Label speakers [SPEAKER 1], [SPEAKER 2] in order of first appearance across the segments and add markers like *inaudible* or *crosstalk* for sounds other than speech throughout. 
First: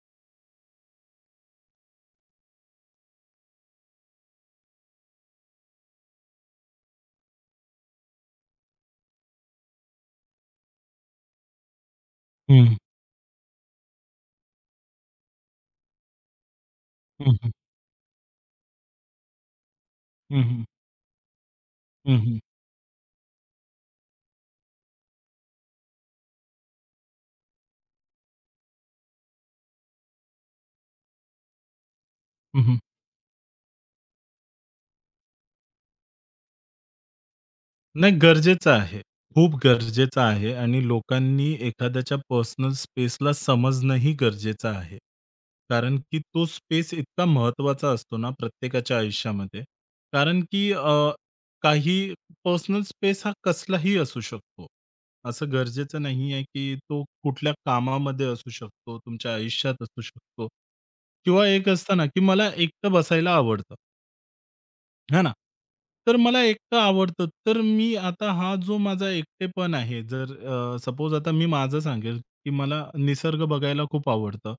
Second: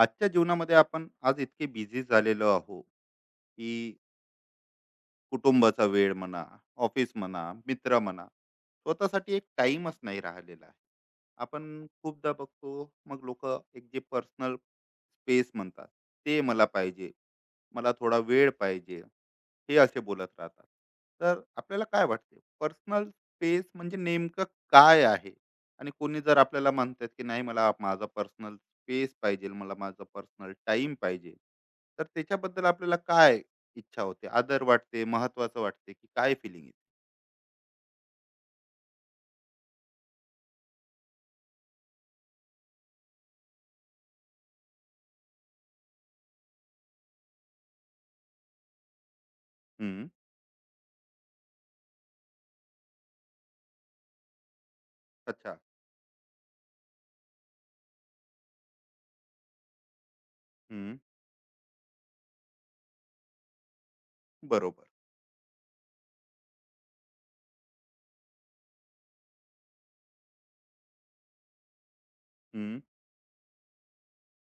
[SPEAKER 1] आजच्या जीवनामध्ये आपण आज इतके बिझी झालेलो आहो की कुटुंबाचा वेळ म्हणा, ऑफिस म्हणा, मित्र म्हणा, स्वतःसाठी एक टाइमच नाही राहिलेला आहे. आपण खूपदा
[SPEAKER 2] हं,
[SPEAKER 1] बघतो मग लोक एक जे पर्सनल स्पेस म्हणतात, ते मला पाहिजे,
[SPEAKER 2] हं, हं,
[SPEAKER 1] मला थोडा वेळ पाहिजे, हे असे बोलत
[SPEAKER 2] हं, हं,
[SPEAKER 1] राहतात. तर आपल्याला काय
[SPEAKER 2] हं, हं,
[SPEAKER 1] वाटते पर्सनल स्पेस म्हणजे नेमकं काय आहे? आणि कोणी जर आपल्याला म्हणतात की नाही, मला माझा पर्सनल स्पेस पाहिजे, मला माझा पर्सनल टाइम पाहिजे, तर
[SPEAKER 2] हं,
[SPEAKER 1] त्याच्याबद्दल
[SPEAKER 2] हं.
[SPEAKER 1] आपल्याला काय इच्छा होते, आदर वाटते, महत्वाचं वाटते, की काय फीलिंग येते?
[SPEAKER 2] नाही गरजेचं आहे. खूप गरजेचं आहे आणि लोकांनी एखाद्याच्या पर्सनल स्पेसला समजणंही गरजेचं आहे. कारण की तो स्पेस इतका महत्त्वाचा असतो ना प्रत्येकाच्या आयुष्यामध्ये.
[SPEAKER 1] हं,
[SPEAKER 2] कारण की काही पर्सनल स्पेस हा कसलाही असू शकतो. असं
[SPEAKER 1] अच्छा.
[SPEAKER 2] गरजेचं नाही आहे की तो कुठल्या कामामध्ये असू शकतो, तुमच्या आयुष्यात असू शकतो
[SPEAKER 1] हं,
[SPEAKER 2] किंवा एक असतं ना की मला एकटं बसायला आवडतं.
[SPEAKER 1] बरोबर.
[SPEAKER 2] हां ना. तर मला एकटं आवडतं. तर मी आता हा जो माझा एकटेपण आहे, जर सपोज आता मी माझं सांगेल, की मला
[SPEAKER 1] हं,
[SPEAKER 2] निसर्ग बघायला खूप आवडतं.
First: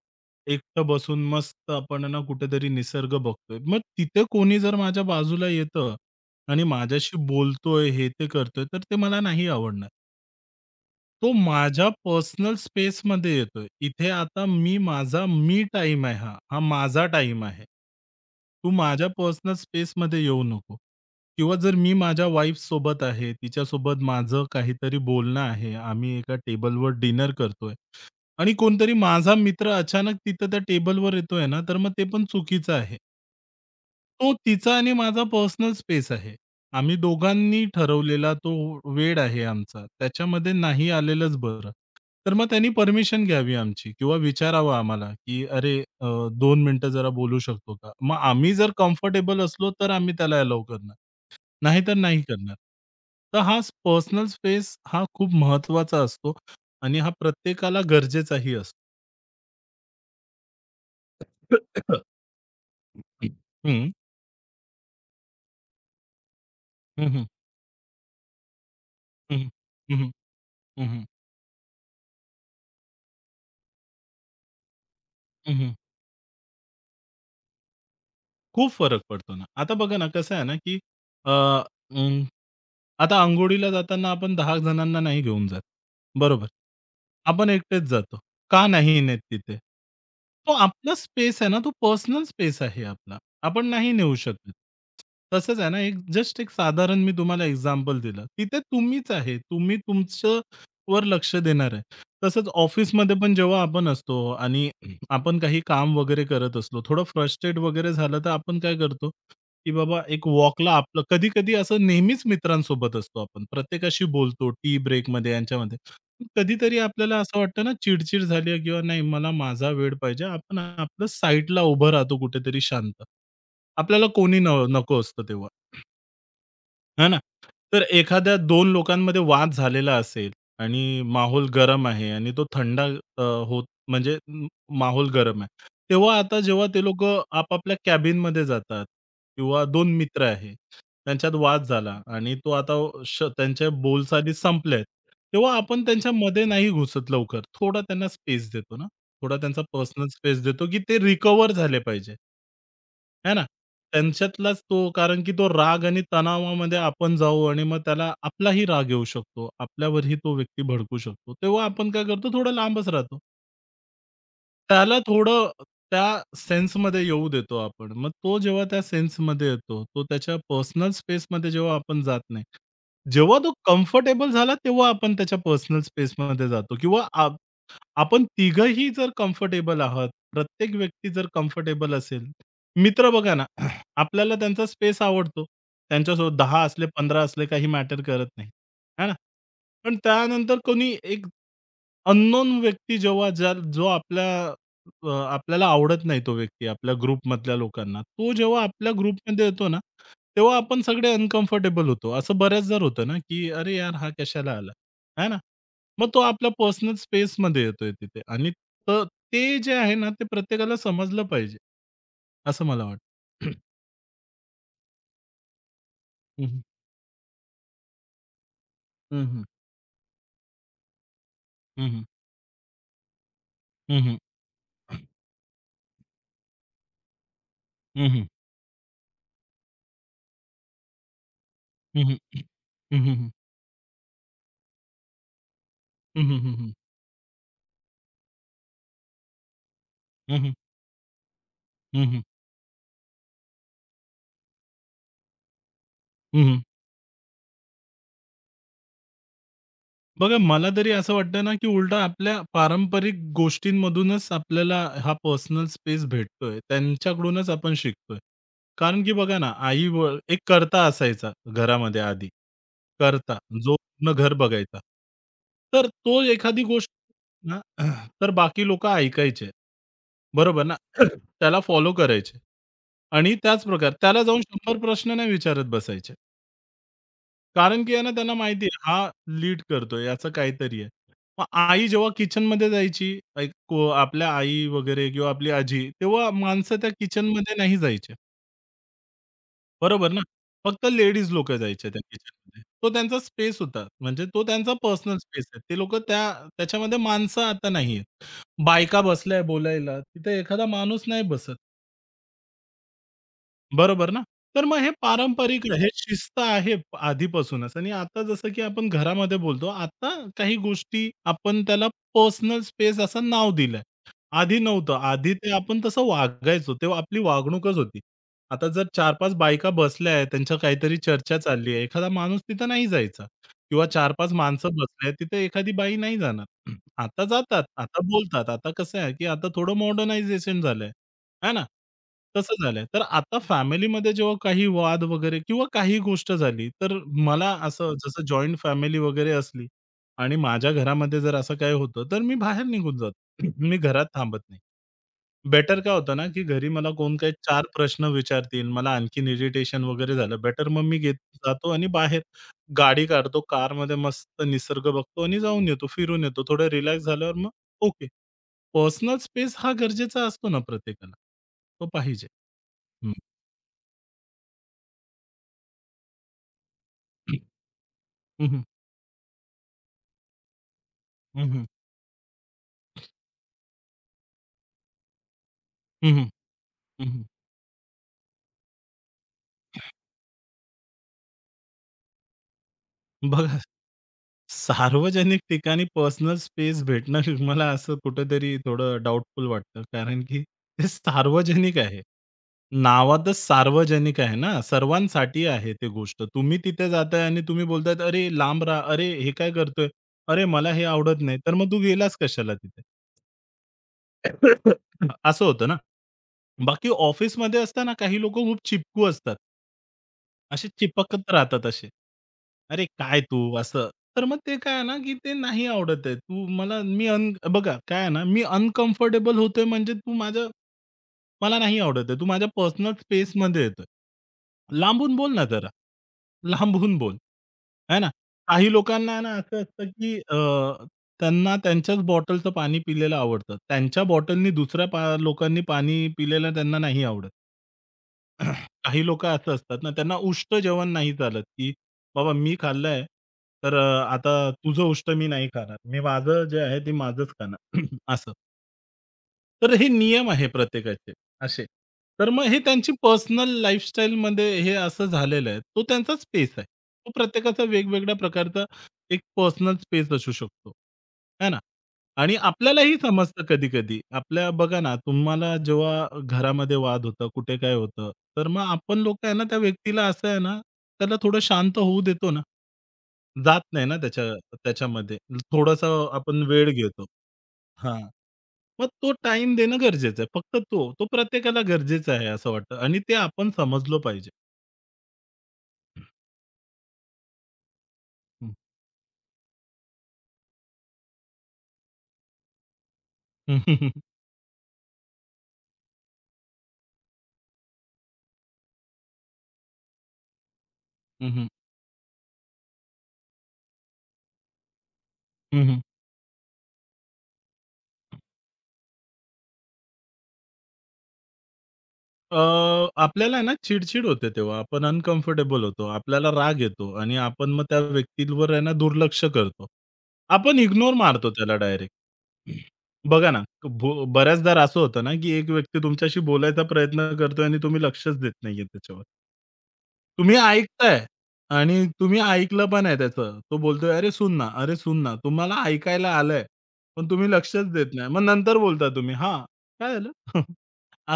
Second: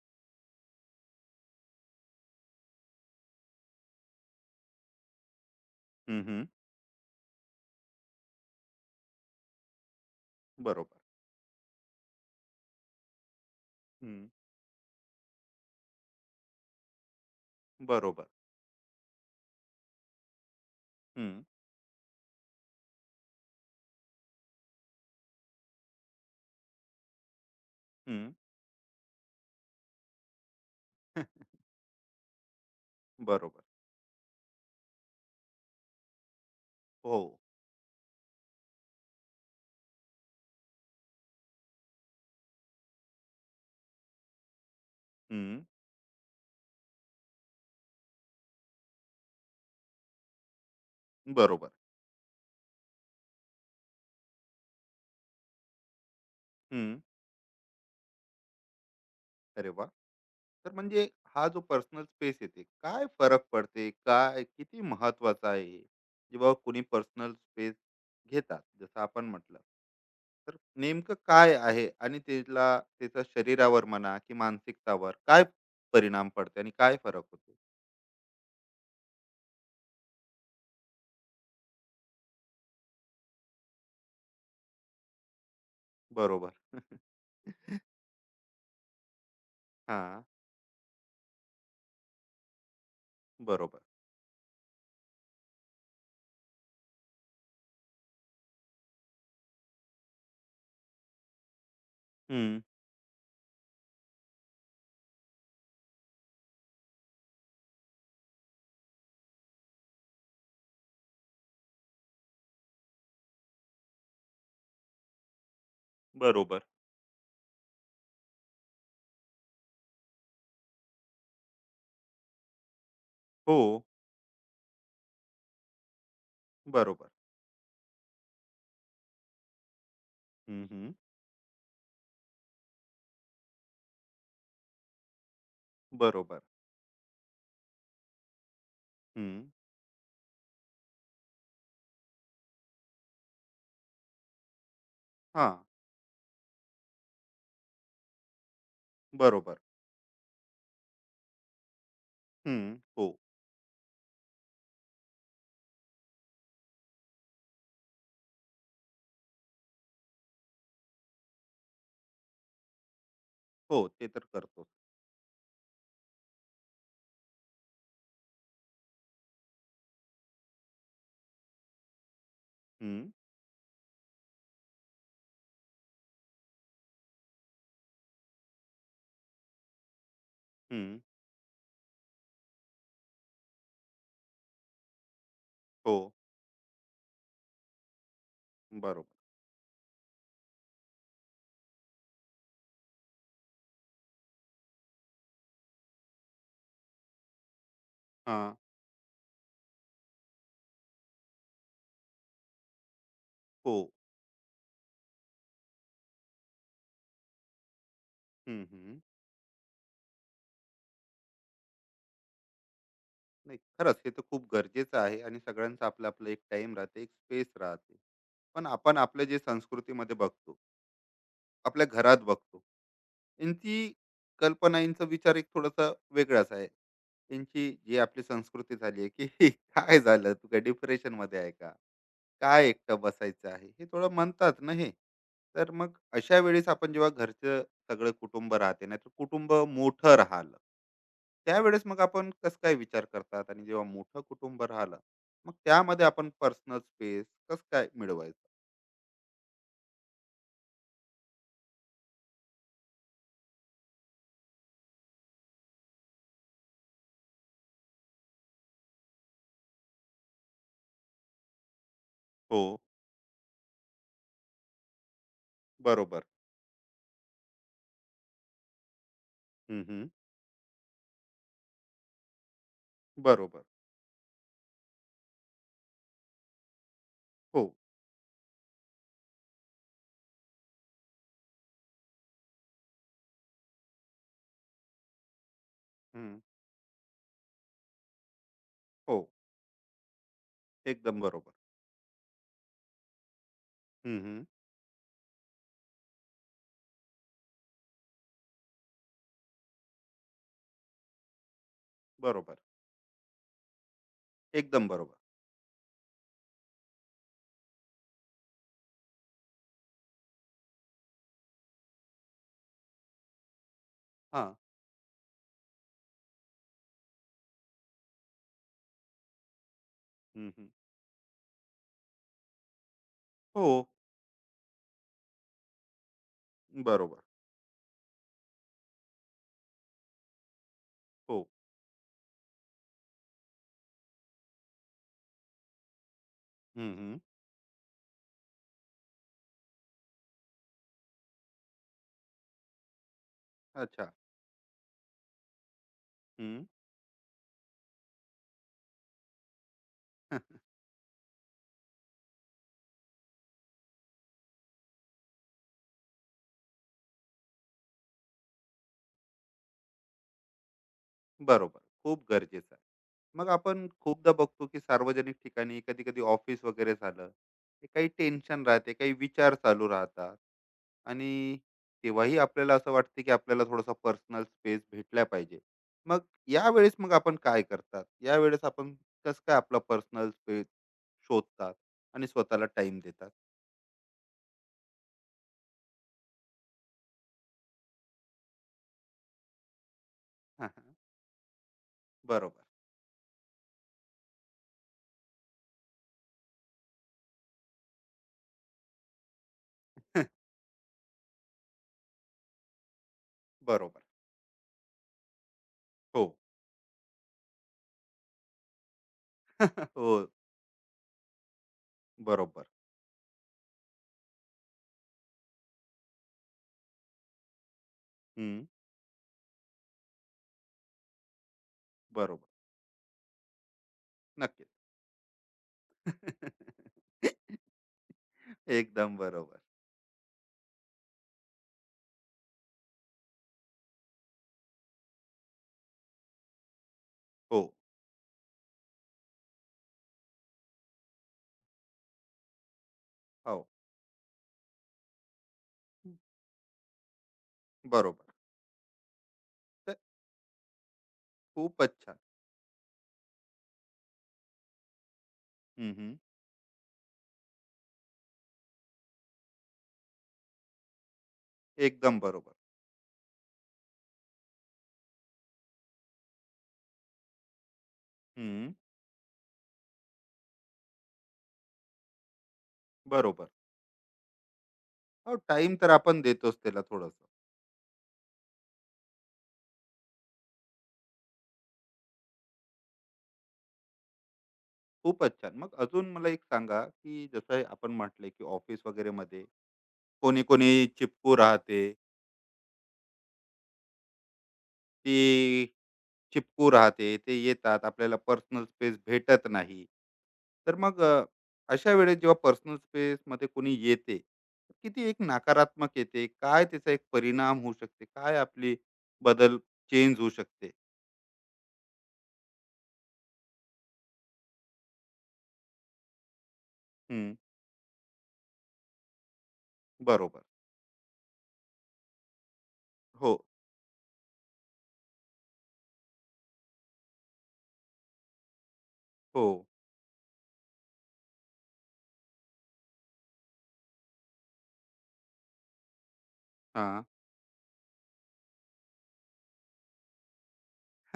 [SPEAKER 2] एकटं बसून मस्त आपण ना कुठेतरी निसर्ग बघतोय. मग तिथे कोणी जर माझ्या बाजूला येतं
[SPEAKER 1] हं, हं,
[SPEAKER 2] आणि माझ्याशी बोलतोय, हे ते करतोय, तर ते मला नाही आवडणार.
[SPEAKER 1] बरोबर.
[SPEAKER 2] तो माझ्या पर्सनल स्पेसमध्ये येतोय. इथे
[SPEAKER 1] हं,
[SPEAKER 2] आता मी माझा मी टाईम आहे हा. हा माझा टाईम आहे.
[SPEAKER 1] बरोबर.
[SPEAKER 2] तू माझ्या पर्सनल स्पेसमध्ये येऊ नको.
[SPEAKER 1] हं,
[SPEAKER 2] किंवा जर मी माझ्या वाईफसोबत आहे, तिच्यासोबत माझं काहीतरी बोलणं आहे, आम्ही एका टेबलवर डिनर करतोय
[SPEAKER 1] हं,
[SPEAKER 2] आणि कोणतरी माझा मित्र अचानक तिथं त्या टेबलवर येतोय
[SPEAKER 1] *laughs*
[SPEAKER 2] ना, तर मग ते पण चुकीचं आहे.
[SPEAKER 1] बरोबर.
[SPEAKER 2] तो तिचा आणि माझा पर्सनल स्पेस आहे. आम्ही
[SPEAKER 1] हो.
[SPEAKER 2] दोघांनी ठरवलेला तो वेळ आहे आमचा. त्याच्यामध्ये नाही आलेलंच बरं. तर मग त्यांनी परमिशन घ्यावी आमची किंवा विचारावं आम्हाला, की
[SPEAKER 1] हं,
[SPEAKER 2] "अरे, 2 मिनिटं जरा बोलू शकतो का?" मग आम्ही जर कम्फर्टेबल असलो, तर आम्ही त्याला अलाऊ करणार.
[SPEAKER 1] बरोबर.
[SPEAKER 2] नाहीतर नाही करणार. तर हा पर्सनल स्पेस हा खूप महत्त्वाचा असतो
[SPEAKER 1] हं,
[SPEAKER 2] आणि हा प्रत्येकाला गरजेचाही असतो.
[SPEAKER 1] अरे वाह! तर म्हणजे हा जो पर्सनल
[SPEAKER 2] *coughs*
[SPEAKER 1] स्पेस येते, काय फरक पडते,
[SPEAKER 2] हं.
[SPEAKER 1] काय किती महत्वाचा आहे जेव्हा कोणी
[SPEAKER 2] हं, हं.
[SPEAKER 1] पर्सनल स्पेस घेतात, जसं आपण
[SPEAKER 2] हं, हं.
[SPEAKER 1] म्हटलं.
[SPEAKER 2] हं, हं.
[SPEAKER 1] तर नेमकं काय आहे आणि त्याला त्याचा शरीरावर म्हणा की मानसिकतावर काय परिणाम पडते आणि काय फरक होते?
[SPEAKER 2] खूप फरक पडतो ना. आता बघा ना कसं आहे ना, की अ, अं, आता अंघोळीला जाताना आपण 10 जणांना नाही घेऊन जात. बरोबर.
[SPEAKER 1] बरोबर.
[SPEAKER 2] आपण
[SPEAKER 1] *laughs*
[SPEAKER 2] एकटेच जातो. का नाही नेत तिथे?
[SPEAKER 1] हा.
[SPEAKER 2] तो आपला स्पेस आहे ना, तो पर्सनल स्पेस आहे आपला. आपण
[SPEAKER 1] बरोबर.
[SPEAKER 2] नाही नेऊ शकत. तसंच आहे ना, एक जस्ट एक साधारण मी तुम्हाला एक्झाम्पल दिलं. तिथे तुम्हीच आहे. तुम्ही तुमचं वर लक्ष देणार आहे. तसंच
[SPEAKER 1] हम्म.
[SPEAKER 2] ऑफिसमध्ये पण जेव्हा आपण असतो आणि आपण काही काम वगैरे करत असलो, थोडं फ्रस्ट्रेट वगैरे झालं, तर आपण काय करतो, की बाबा एक वॉकला आपलं कधी-कधी असं नेहमीच मित्रांसोबत असतो आपण. प्रत्येकाशी बोलतो टी ब्रेकमध्ये, यांच्यामध्ये.
[SPEAKER 1] बरोबर.
[SPEAKER 2] कधीतरी आपल्याला असं वाटतं ना, चिड-चिड झाली आहे किंवा नाही, मला माझा वेळ पाहिजे. आपण आपलं साईडला उभं राहतो कुठेतरी शांत.
[SPEAKER 1] हो.
[SPEAKER 2] आपल्याला कोणी न नको असतं तेव्हा. हां
[SPEAKER 1] बरोबर.
[SPEAKER 2] ना. तर एखाद्या 2 लोकांमध्ये वाद झालेला असेल
[SPEAKER 1] हम्म,
[SPEAKER 2] आणि
[SPEAKER 1] हम्म.
[SPEAKER 2] माहोल गरम आहे आणि तो थंड होत म्हणजे माहोल गरम आहे. तेव्हा आता
[SPEAKER 1] बरोबर.
[SPEAKER 2] जेव्हा ते लोकं आपापल्या कॅबिनमध्ये जातात
[SPEAKER 1] हम्म.
[SPEAKER 2] किंवा 2 मित्र आहे, त्यांच्यात वाद झाला आणि तो आता त्यांच्या बोलचाली संपल्यात.
[SPEAKER 1] हा.
[SPEAKER 2] तेव्हा आपण त्यांच्यामध्ये नाही घुसत लवकर. थोडा त्यांना स्पेस देतो ना. थोडा
[SPEAKER 1] बरोबर.
[SPEAKER 2] त्यांचा पर्सनल स्पेस देतो, की ते रिकव्हर झाले पाहिजे.
[SPEAKER 1] हम्म. हो.
[SPEAKER 2] आहे ना? त्यांच्यातलाच तो कारण की तो राग आणि तणावामध्ये आपण जाऊ आणि मग त्याला आपलाही राग येऊ शकतो. आपल्यावरही तो व्यक्ती भडकू शकतो. तेव्हा आपण काय करतो थोडं लांबच राहतो.
[SPEAKER 1] हो, ते तर करतो.
[SPEAKER 2] त्याला थोडं त्या सेन्समध्ये येऊ देतो आपण. मग तो जेव्हा त्या सेन्समध्ये येतो, तो त्याच्या पर्सनल स्पेसमध्ये जेव्हा आपण जात नाही.
[SPEAKER 1] हम्म,
[SPEAKER 2] जेव्हा तो कम्फर्टेबल झाला तेव्हा आपण त्याच्या पर्सनल स्पेसमध्ये जातो किंवा आपण तिघंही जर कम्फर्टेबल आहात, प्रत्येक
[SPEAKER 1] हम्म.
[SPEAKER 2] व्यक्ती जर कम्फर्टेबल असेल, मित्र बघा ना, *clears throat* आपल्याला त्यांचा स्पेस आवडतो.
[SPEAKER 1] हो,
[SPEAKER 2] त्यांच्यासोबत 10 असले, 15 असले काही मॅटर करत नाही.
[SPEAKER 1] बरोबर.
[SPEAKER 2] आहे ना? पण त्यानंतर कोणी एक अननोन व्यक्ती जेव्हा जर जो आपल्या आपल्याला आवडत नाही तो व्यक्ती आपल्या ग्रुपमधल्या लोकांना. तो
[SPEAKER 1] हां,
[SPEAKER 2] जेव्हा आपल्या ग्रुपमध्ये येतो ना, तेव्हा आपण सगळे अनकम्फर्टेबल होतो. असं बऱ्याचदा होतं ना, की "अरे
[SPEAKER 1] हो.
[SPEAKER 2] यार, हा कशाला आला?" है ना? मग तो आपल्या पर्सनल स्पेसमध्ये येतोय तिथे आणि
[SPEAKER 1] हं, हं.
[SPEAKER 2] तर ते जे आहे ना, ते प्रत्येकाला समजलं पाहिजे, असं मला वाटतं.
[SPEAKER 1] नाही,
[SPEAKER 2] *clears throat*
[SPEAKER 1] खरंच हे तर खूप गरजेचं आहे आणि सगळ्यांचं आपलं-आपलं एक
[SPEAKER 2] हं, हं.
[SPEAKER 1] टाइम राहते, एक स्पेस राहते. पण आपण
[SPEAKER 2] हं,
[SPEAKER 1] आपल्या जे
[SPEAKER 2] हं.
[SPEAKER 1] संस्कृतीमध्ये बघतो, आपल्या
[SPEAKER 2] हं,
[SPEAKER 1] घरात बघतो, यांची
[SPEAKER 2] हं.
[SPEAKER 1] कल्पना, यांचा विचार एक थोडासा वेगळाच आहे. यांची जी
[SPEAKER 2] हं,
[SPEAKER 1] आपली
[SPEAKER 2] हं.
[SPEAKER 1] संस्कृती झाली आहे, की *laughs* काय झालं? तू काय डिप्रेशनमध्ये आहे का?
[SPEAKER 2] हं, हं.
[SPEAKER 1] काय एकटं
[SPEAKER 2] हं, हं.
[SPEAKER 1] बसायचं आहे, हे थोडं म्हणतात ना हे. तर मग
[SPEAKER 2] हं, हं.
[SPEAKER 1] अशा
[SPEAKER 2] हं,
[SPEAKER 1] वेळेस
[SPEAKER 2] हं.
[SPEAKER 1] आपण जेव्हा घरचं सगळं कुटुंब राहते, नाहीतर कुटुंब मोठं
[SPEAKER 2] हं,
[SPEAKER 1] राहिलं, त्यावेळेस मग आपण कसं काय विचार करतात? आणि जेव्हा मोठं कुटुंब राहिलं, मग त्यामध्ये आपण पर्सनल स्पेस कसं काय मिळवायचं?
[SPEAKER 2] बघा, मला तरी असं वाटतं ना, की उलटं आपल्या पारंपरिक गोष्टींमधूनच आपल्याला हा पर्सनल स्पेस भेटतोय. त्यांच्याकडूनच आपण शिकतोय. कारण की बघा ना, आई व एक कर्ता असायचा घरामध्ये आधी.
[SPEAKER 1] हो.
[SPEAKER 2] कर्ता, जो पूर्ण घर बघायचा. तर तो
[SPEAKER 1] बरोबर.
[SPEAKER 2] एखादी गोष्ट ना, *clears throat* तर बाकी लोकं ऐकायचे.
[SPEAKER 1] हम्म, हम्म.
[SPEAKER 2] बरोबर ना? *clears throat* त्याला फॉलो करायचे आणि त्याच
[SPEAKER 1] बरोबर.
[SPEAKER 2] प्रकार त्याला जाऊन 100 प्रश्न नाही विचारत बसायचे.
[SPEAKER 1] हो.
[SPEAKER 2] कारण की आहे ना त्यांना माहिती आहे हा लीड करतोय याचं काहीतरी आहे. मग आई जेव्हा किचनमध्ये जायची, लाइक को आपल्या आई वगैरे किंवा आपली आजी, तेव्हा
[SPEAKER 1] हम्म,
[SPEAKER 2] माणसं त्या किचनमध्ये नाही जायचे.
[SPEAKER 1] हो.
[SPEAKER 2] बरोबर ना? फक्त
[SPEAKER 1] एकदम
[SPEAKER 2] लेडीज
[SPEAKER 1] बरोबर.
[SPEAKER 2] लोकं जायचे त्या किचनमध्ये. तो त्यांचा स्पेस होता.
[SPEAKER 1] हम्म,
[SPEAKER 2] म्हणजे तो
[SPEAKER 1] हम्म.
[SPEAKER 2] त्यांचा पर्सनल स्पेस आहे. ते लोकं त्या त्याच्यामध्ये माणसं आता नाहीयेत. बायका बसल्या बोलायला, तिथे एखादा माणूस नाही बसत.
[SPEAKER 1] बरोबर.
[SPEAKER 2] बरोबर ना. तर मग
[SPEAKER 1] एकदम
[SPEAKER 2] हे
[SPEAKER 1] बरोबर.
[SPEAKER 2] पारंपरिक ठीक हे आहे. शिस्त आहे आधीपासूनच आणि आता जसं की आपण घरामध्ये बोलतो, आता काही गोष्टी आपण त्याला पर्सनल स्पेस असं नाव दिलंय.
[SPEAKER 1] हा.
[SPEAKER 2] आधी नव्हतं. आधी ते आपण तसं वागायचो. तेव्हा आपली वागणूकच होती. आता जर चार 5 बायका बसल्या आहेत,
[SPEAKER 1] हम्म,
[SPEAKER 2] त्यांच्या
[SPEAKER 1] हम्म.
[SPEAKER 2] काहीतरी चर्चा चालली आहे. एखादा माणूस तिथं नाही जायचा
[SPEAKER 1] हो.
[SPEAKER 2] किंवा 4-5 माणसं बसली तिथे एखादी बाई नाही जाणार. *clears throat*
[SPEAKER 1] बरोबर.
[SPEAKER 2] आता जातात, आता बोलतात. आता कसं आहे की आता थोडं मॉडर्नायझेशन झालंय.
[SPEAKER 1] हो.
[SPEAKER 2] आहे ना? तसं झालंय. तर आता फॅमिलीमध्ये जेव्हा काही वाद वगैरे किंवा काही गोष्ट झाली, तर
[SPEAKER 1] हम्म, हम्म.
[SPEAKER 2] मला असं जसं जॉइंट फॅमिली वगैरे असली आणि माझ्या घरामध्ये जर असं काही होतं, तर मी बाहेर निघून जातो. *clears throat* मी घरात
[SPEAKER 1] अच्छा.
[SPEAKER 2] थांबत नाही. बेटर काय होतं ना, की
[SPEAKER 1] हम्म.
[SPEAKER 2] घरी मला कोण काही चार प्रश्न विचारतील, मला आणखीन इरिटेशन वगैरे झालं. बेटर मग मी घेत जातो आणि बाहेर गाडी काढतो, कारमध्ये मस्त निसर्ग बघतो आणि जाऊन येतो, फिरून येतो. थोडं रिलॅक्स झाल्यावर मग ओके. पर्सनल स्पेस हा गरजेचा असतो ना प्रत्येकाला.
[SPEAKER 1] बरोबर.
[SPEAKER 2] तो
[SPEAKER 1] खूप
[SPEAKER 2] पाहिजे.
[SPEAKER 1] गरजेचं आहे.
[SPEAKER 2] हं,
[SPEAKER 1] मग आपण खूपदा बघतो की सार्वजनिक ठिकाणी कधी कधी ऑफिस वगैरे झालं,
[SPEAKER 2] हं,
[SPEAKER 1] ते काही
[SPEAKER 2] हं, हं,
[SPEAKER 1] टेन्शन राहते, काही विचार चालू राहतात, आणि
[SPEAKER 2] हं,
[SPEAKER 1] तेव्हाही आपल्याला असं वाटते की आपल्याला थोडासा पर्सनल स्पेस भेटला पाहिजे. मग यावेळेस मग आपण काय करतात, यावेळेस आपण कसं काय आपला पर्सनल स्पेस शोधतात आणि स्वतःला टाइम देतात?
[SPEAKER 2] बघा सार्वजनिक ठिकाणी पर्सनल स्पेस भेटणं मला असं कुठेतरी थोडं डाउटफुल वाटतं. कारण की
[SPEAKER 1] *laughs* हा, हा.
[SPEAKER 2] ते सार्वजनिक आहे.
[SPEAKER 1] बरोबर.
[SPEAKER 2] नावातच सार्वजनिक आहे ना, सर्वांसाठी आहे ते गोष्ट. तुम्ही तिथे जाताय आणि तुम्ही बोलताय, "अरे लांब राहा. अरे हे काय करतोय?
[SPEAKER 1] *laughs*
[SPEAKER 2] अरे मला हे आवडत नाही." तर मग तू गेलास कशाला तिथे?
[SPEAKER 1] बरोबर.
[SPEAKER 2] असं होतं ना.
[SPEAKER 1] हो.
[SPEAKER 2] बाकी ऑफिसमध्ये असताना काही लोकं खूप चिपकू असतात.
[SPEAKER 1] *laughs* हो.
[SPEAKER 2] असे चिपकत राहतात असे.
[SPEAKER 1] बरोबर.
[SPEAKER 2] "अरे काय तू?" असं. तर मग ते काय आहे ना, की ते नाही आवडत आहे. तू मला मी अन बघा काय आहे ना, मी
[SPEAKER 1] हम्म,
[SPEAKER 2] अनकम्फर्टेबल होतोय म्हणजे तू माझं मला नाही आवडत आहे. तू माझ्या
[SPEAKER 1] बरोबर.
[SPEAKER 2] पर्सनल स्पेसमध्ये येतोय.
[SPEAKER 1] नक्कीच.
[SPEAKER 2] लांबून बोल ना जरा. लांबून बोल.
[SPEAKER 1] *laughs*
[SPEAKER 2] आहे ना? काही लोकांना
[SPEAKER 1] एकदम
[SPEAKER 2] आहे ना
[SPEAKER 1] बरोबर.
[SPEAKER 2] असं असतं, की त्यांना त्यांच्याच बॉटलचं पाणी पिलेलं आवडतं. त्यांच्या बॉटलनी दुसऱ्या लोकांनी पाणी पिलेलं त्यांना नाही आवडत.
[SPEAKER 1] हो,
[SPEAKER 2] *clears throat* काही लोकं असं असतात ना, त्यांना उष्ट जेवण नाही चालत, की बाबा मी खाल्लंय,
[SPEAKER 1] हो.
[SPEAKER 2] तर आता तुझं उष्ट मी नाही खाणार. मी माझं जे आहे ते माझंच खाणार. *clears throat*
[SPEAKER 1] बरोबर.
[SPEAKER 2] असं. तर हे
[SPEAKER 1] तर
[SPEAKER 2] नियम आहे प्रत्येकाचे असे.
[SPEAKER 1] खूपच छान.
[SPEAKER 2] तर मग हे त्यांची पर्सनल लाईफस्टाईलमध्ये हे असं झालेलं आहे. तो
[SPEAKER 1] हं,
[SPEAKER 2] त्यांचा
[SPEAKER 1] हं.
[SPEAKER 2] स्पेस आहे. तो प्रत्येकाचा वेगवेगळ्या प्रकारचा एक पर्सनल स्पेस असू शकतो. आहे ना?
[SPEAKER 1] एकदम
[SPEAKER 2] आणि
[SPEAKER 1] बरोबर.
[SPEAKER 2] आपल्यालाही समजतं कधी-कधी. आपल्या बघा ना, तुम्हाला जेव्हा घरामध्ये वाद होतं, कुठे काय होतं, तर मग
[SPEAKER 1] हं,
[SPEAKER 2] आपण लोकं आहे ना, त्या व्यक्तीला असं आहे ना, त्याला थोडं शांत होऊ देतो ना.
[SPEAKER 1] बरोबर.
[SPEAKER 2] जात नाही ना त्याच्या त्याच्यामध्ये.
[SPEAKER 1] हो, टाइम
[SPEAKER 2] थोडासा
[SPEAKER 1] तर आपण
[SPEAKER 2] आपण
[SPEAKER 1] देतोच
[SPEAKER 2] वेळ
[SPEAKER 1] त्याला
[SPEAKER 2] घेतो.
[SPEAKER 1] थोडंसं.
[SPEAKER 2] हां. मग तो टाइम देणं गरजेचं आहे. फक्त तो, तो प्रत्येकाला गरजेचा आहे असं वाटतं आणि ते आपण समजलो पाहिजे.
[SPEAKER 1] खूपच छान. मग अजून मला एक सांगा, की जसं आपण म्हटले, की
[SPEAKER 2] हं.
[SPEAKER 1] ऑफिस वगैरेमध्ये कोणी-कोणी चिपकू राहते,
[SPEAKER 2] हं, हं.
[SPEAKER 1] ती चिपकू राहते, ते येतात आपल्याला पर्सनल स्पेस भेटत नाही, तर मग
[SPEAKER 2] हं, हं.
[SPEAKER 1] अशा वेळेस जेव्हा पर्सनल स्पेस मध्ये कोणी येते, किती एक
[SPEAKER 2] हं.
[SPEAKER 1] नकारात्मक येते, काय त्याचा एक परिणाम होऊ शकते, काय आपली बदल चेंज होऊ शकते?
[SPEAKER 2] अ, आपल्याला आहे ना चिड होते तेव्हा. आपण अनकम्फर्टेबल होतो. आपल्याला राग येतो आणि
[SPEAKER 1] हम्म,
[SPEAKER 2] आपण मग त्या व्यक्तीवर आहे ना दुर्लक्ष करतो.
[SPEAKER 1] बरोबर.
[SPEAKER 2] आपण इग्नोर मारतो त्याला डायरेक्ट. बघा
[SPEAKER 1] हो.
[SPEAKER 2] ना, बऱ्याचदा असं होतं ना, की एक व्यक्ती तुमच्याशी बोलायचा प्रयत्न करतोय आणि तुम्ही लक्षच देत नाहीये त्याच्यावर.
[SPEAKER 1] हो.
[SPEAKER 2] तुम्ही ऐकताय आणि तुम्ही ऐकलं पण आहे त्याचं. तो बोलतोय, "अरे सुन ना, अरे सुन ना." तुम्हाला ऐकायला आलंय,
[SPEAKER 1] हा.
[SPEAKER 2] पण तुम्ही लक्षच देत नाही. मग नंतर बोलता तुम्ही, "हां, काय झालं?" *laughs*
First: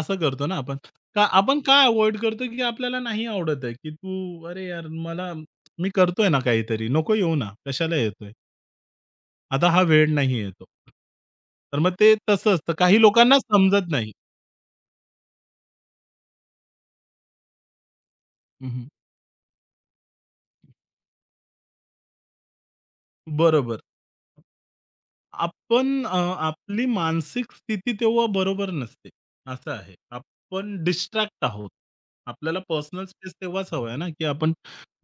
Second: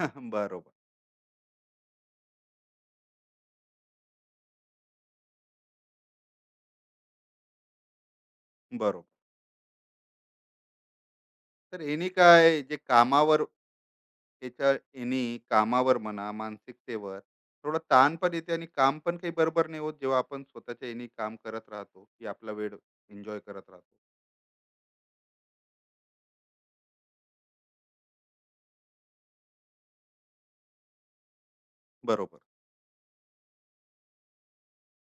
[SPEAKER 2] असं करतो ना
[SPEAKER 1] बरोबर.
[SPEAKER 2] आपण. का आपण का अव्हॉइड करतो, की आपल्याला नाही आवडत आहे, की तू "अरे यार, मला मी करतोय ना काहीतरी, नको येऊ ना, कशाला येतोय?
[SPEAKER 1] बरोबर.
[SPEAKER 2] आता हा वेळ नाही आहे तो." तर
[SPEAKER 1] तर
[SPEAKER 2] मग
[SPEAKER 1] याने
[SPEAKER 2] ते तसं
[SPEAKER 1] काय
[SPEAKER 2] असतं.
[SPEAKER 1] जे
[SPEAKER 2] काही लोकांना
[SPEAKER 1] कामावर,
[SPEAKER 2] समजत नाही.
[SPEAKER 1] त्याच्या, याने कामावर म्हणा, मानसिकतेवर थोडा ताण पण येते आणि
[SPEAKER 2] हं, हं.
[SPEAKER 1] काम पण काही बरोबर नाही होत, जेव्हा आपण स्वतःच्या याने काम करत राहतो की आपला वेळ एन्जॉय करत
[SPEAKER 2] बरोबर.
[SPEAKER 1] राहतो.
[SPEAKER 2] आपण आपली मानसिक स्थिती तेव्हा बरोबर नसते, असं आहे. आपण डिस्ट्रॅक्ट आहोत.
[SPEAKER 1] बरोबर.
[SPEAKER 2] आपल्याला पर्सनल स्पेस तेव्हाच हवा आहे ना, की आपण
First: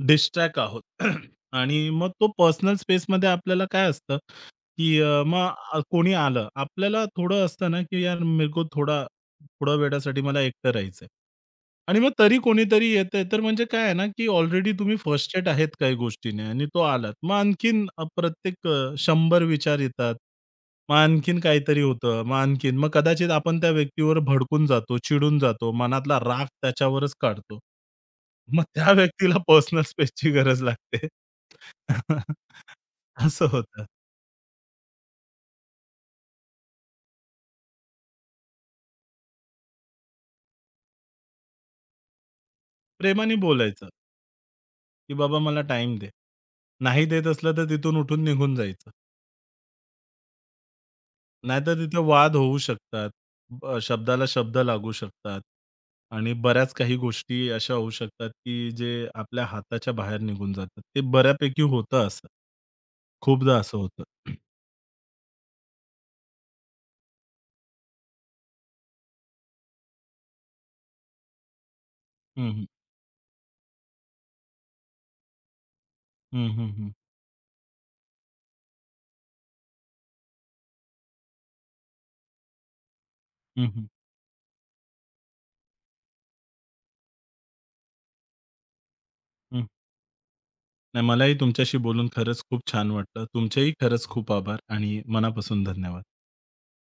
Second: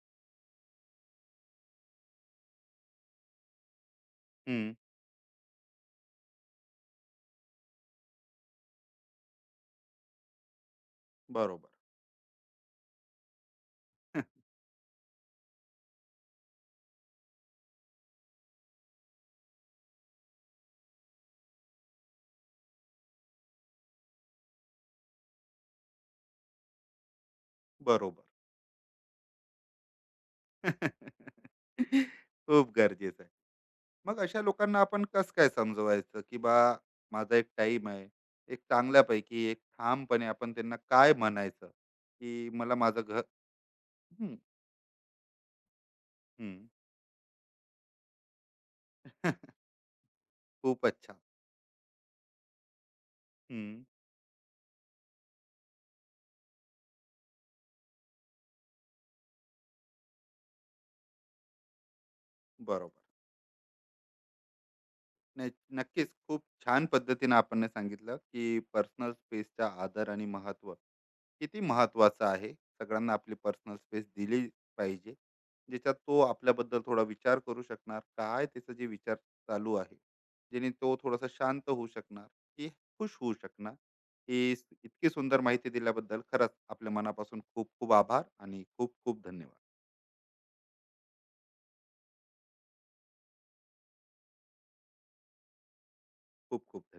[SPEAKER 2] डिस्ट्रॅक्ट आहोत. *clears throat* आणि मग तो पर्सनल स्पेसमध्ये आपल्याला काय असतं,
[SPEAKER 1] हम्म.
[SPEAKER 2] की कोणी आलं. आपल्याला थोडं असतं ना, की यार मेरको को थोडा थोड्या वेळासाठी मला एकटं राहायचंय.
[SPEAKER 1] बरोबर.
[SPEAKER 2] आणि मग तरी कोणीतरी येतंय, तर म्हणजे काय आहे ना, की
[SPEAKER 1] *laughs*
[SPEAKER 2] ऑलरेडी तुम्ही फ्रस्ट्रेट आहेत काही गोष्टीने आणि तो आलात. मग आणखीन प्रत्येक 100 विचार येतात. मग आणखीन काहीतरी होतं. मग आणखीन मग कदाचित आपण त्या व्यक्तीवर भडकून जातो, चिडून जातो. मनातला राग त्याच्यावरच काढतो.
[SPEAKER 1] बरोबर.
[SPEAKER 2] मग त्या व्यक्तीला पर्सनल स्पेसची गरज लागते.
[SPEAKER 1] *laughs*
[SPEAKER 2] *laughs*
[SPEAKER 1] खूप गरजेचं आहे.
[SPEAKER 2] असं होतं.
[SPEAKER 1] मग अशा लोकांना आपण कसं काय समजवायचं, की बा माझा एक टाइम आहे, एक चांगल्यापैकी एक ठामपणे आपण त्यांना काय म्हणायचं की मला माझं घर?
[SPEAKER 2] प्रेमाने बोलायचं,
[SPEAKER 1] हम्म,
[SPEAKER 2] की "बाबा मला टाइम दे."
[SPEAKER 1] हम्म.
[SPEAKER 2] नाही देत असलं तर तिथून उठून निघून जायचं.
[SPEAKER 1] *laughs* खूपच छान.
[SPEAKER 2] नाहीतर तिथे वाद होऊ शकतात.
[SPEAKER 1] हम्म,
[SPEAKER 2] शब्दाला शब्द लागू शकतात आणि बऱ्याच काही गोष्टी अशा होऊ शकतात, की जे आपल्या हाताच्या बाहेर निघून जातात. ते बऱ्यापैकी होतं असं.
[SPEAKER 1] बरोबर.
[SPEAKER 2] खूपदा असं होतं.
[SPEAKER 1] नाही, नक्कीच. खूप छान पद्धतीने आपण सांगितलं, की पर्सनल स्पेसचा आदर आणि महत्त्व किती महत्त्वाचं
[SPEAKER 2] हं,
[SPEAKER 1] आहे.
[SPEAKER 2] हं.
[SPEAKER 1] सगळ्यांना आपली पर्सनल स्पेस दिली पाहिजे, ज्याच्यात तो
[SPEAKER 2] हं, हं,
[SPEAKER 1] आपल्याबद्दल
[SPEAKER 2] हं.
[SPEAKER 1] थोडा विचार करू शकणार, काय त्याचा जे विचार चालू आहे, जेणे तो थोडासा शांत होऊ शकणार, की खुश होऊ
[SPEAKER 2] हं,
[SPEAKER 1] शकणार.
[SPEAKER 2] हं.
[SPEAKER 1] ही इतकी सुंदर माहिती दिल्याबद्दल खरंच आपल्या मनापासून खूप खूप आभार आणि खूप खूप धन्यवाद.
[SPEAKER 2] नाही मलाही तुमच्याशी बोलून खरंच खूप छान वाटलं. तुमचेही खरंच खूप आभार आणि मनापासून धन्यवाद.
[SPEAKER 1] खूप खूप धन्यवाद.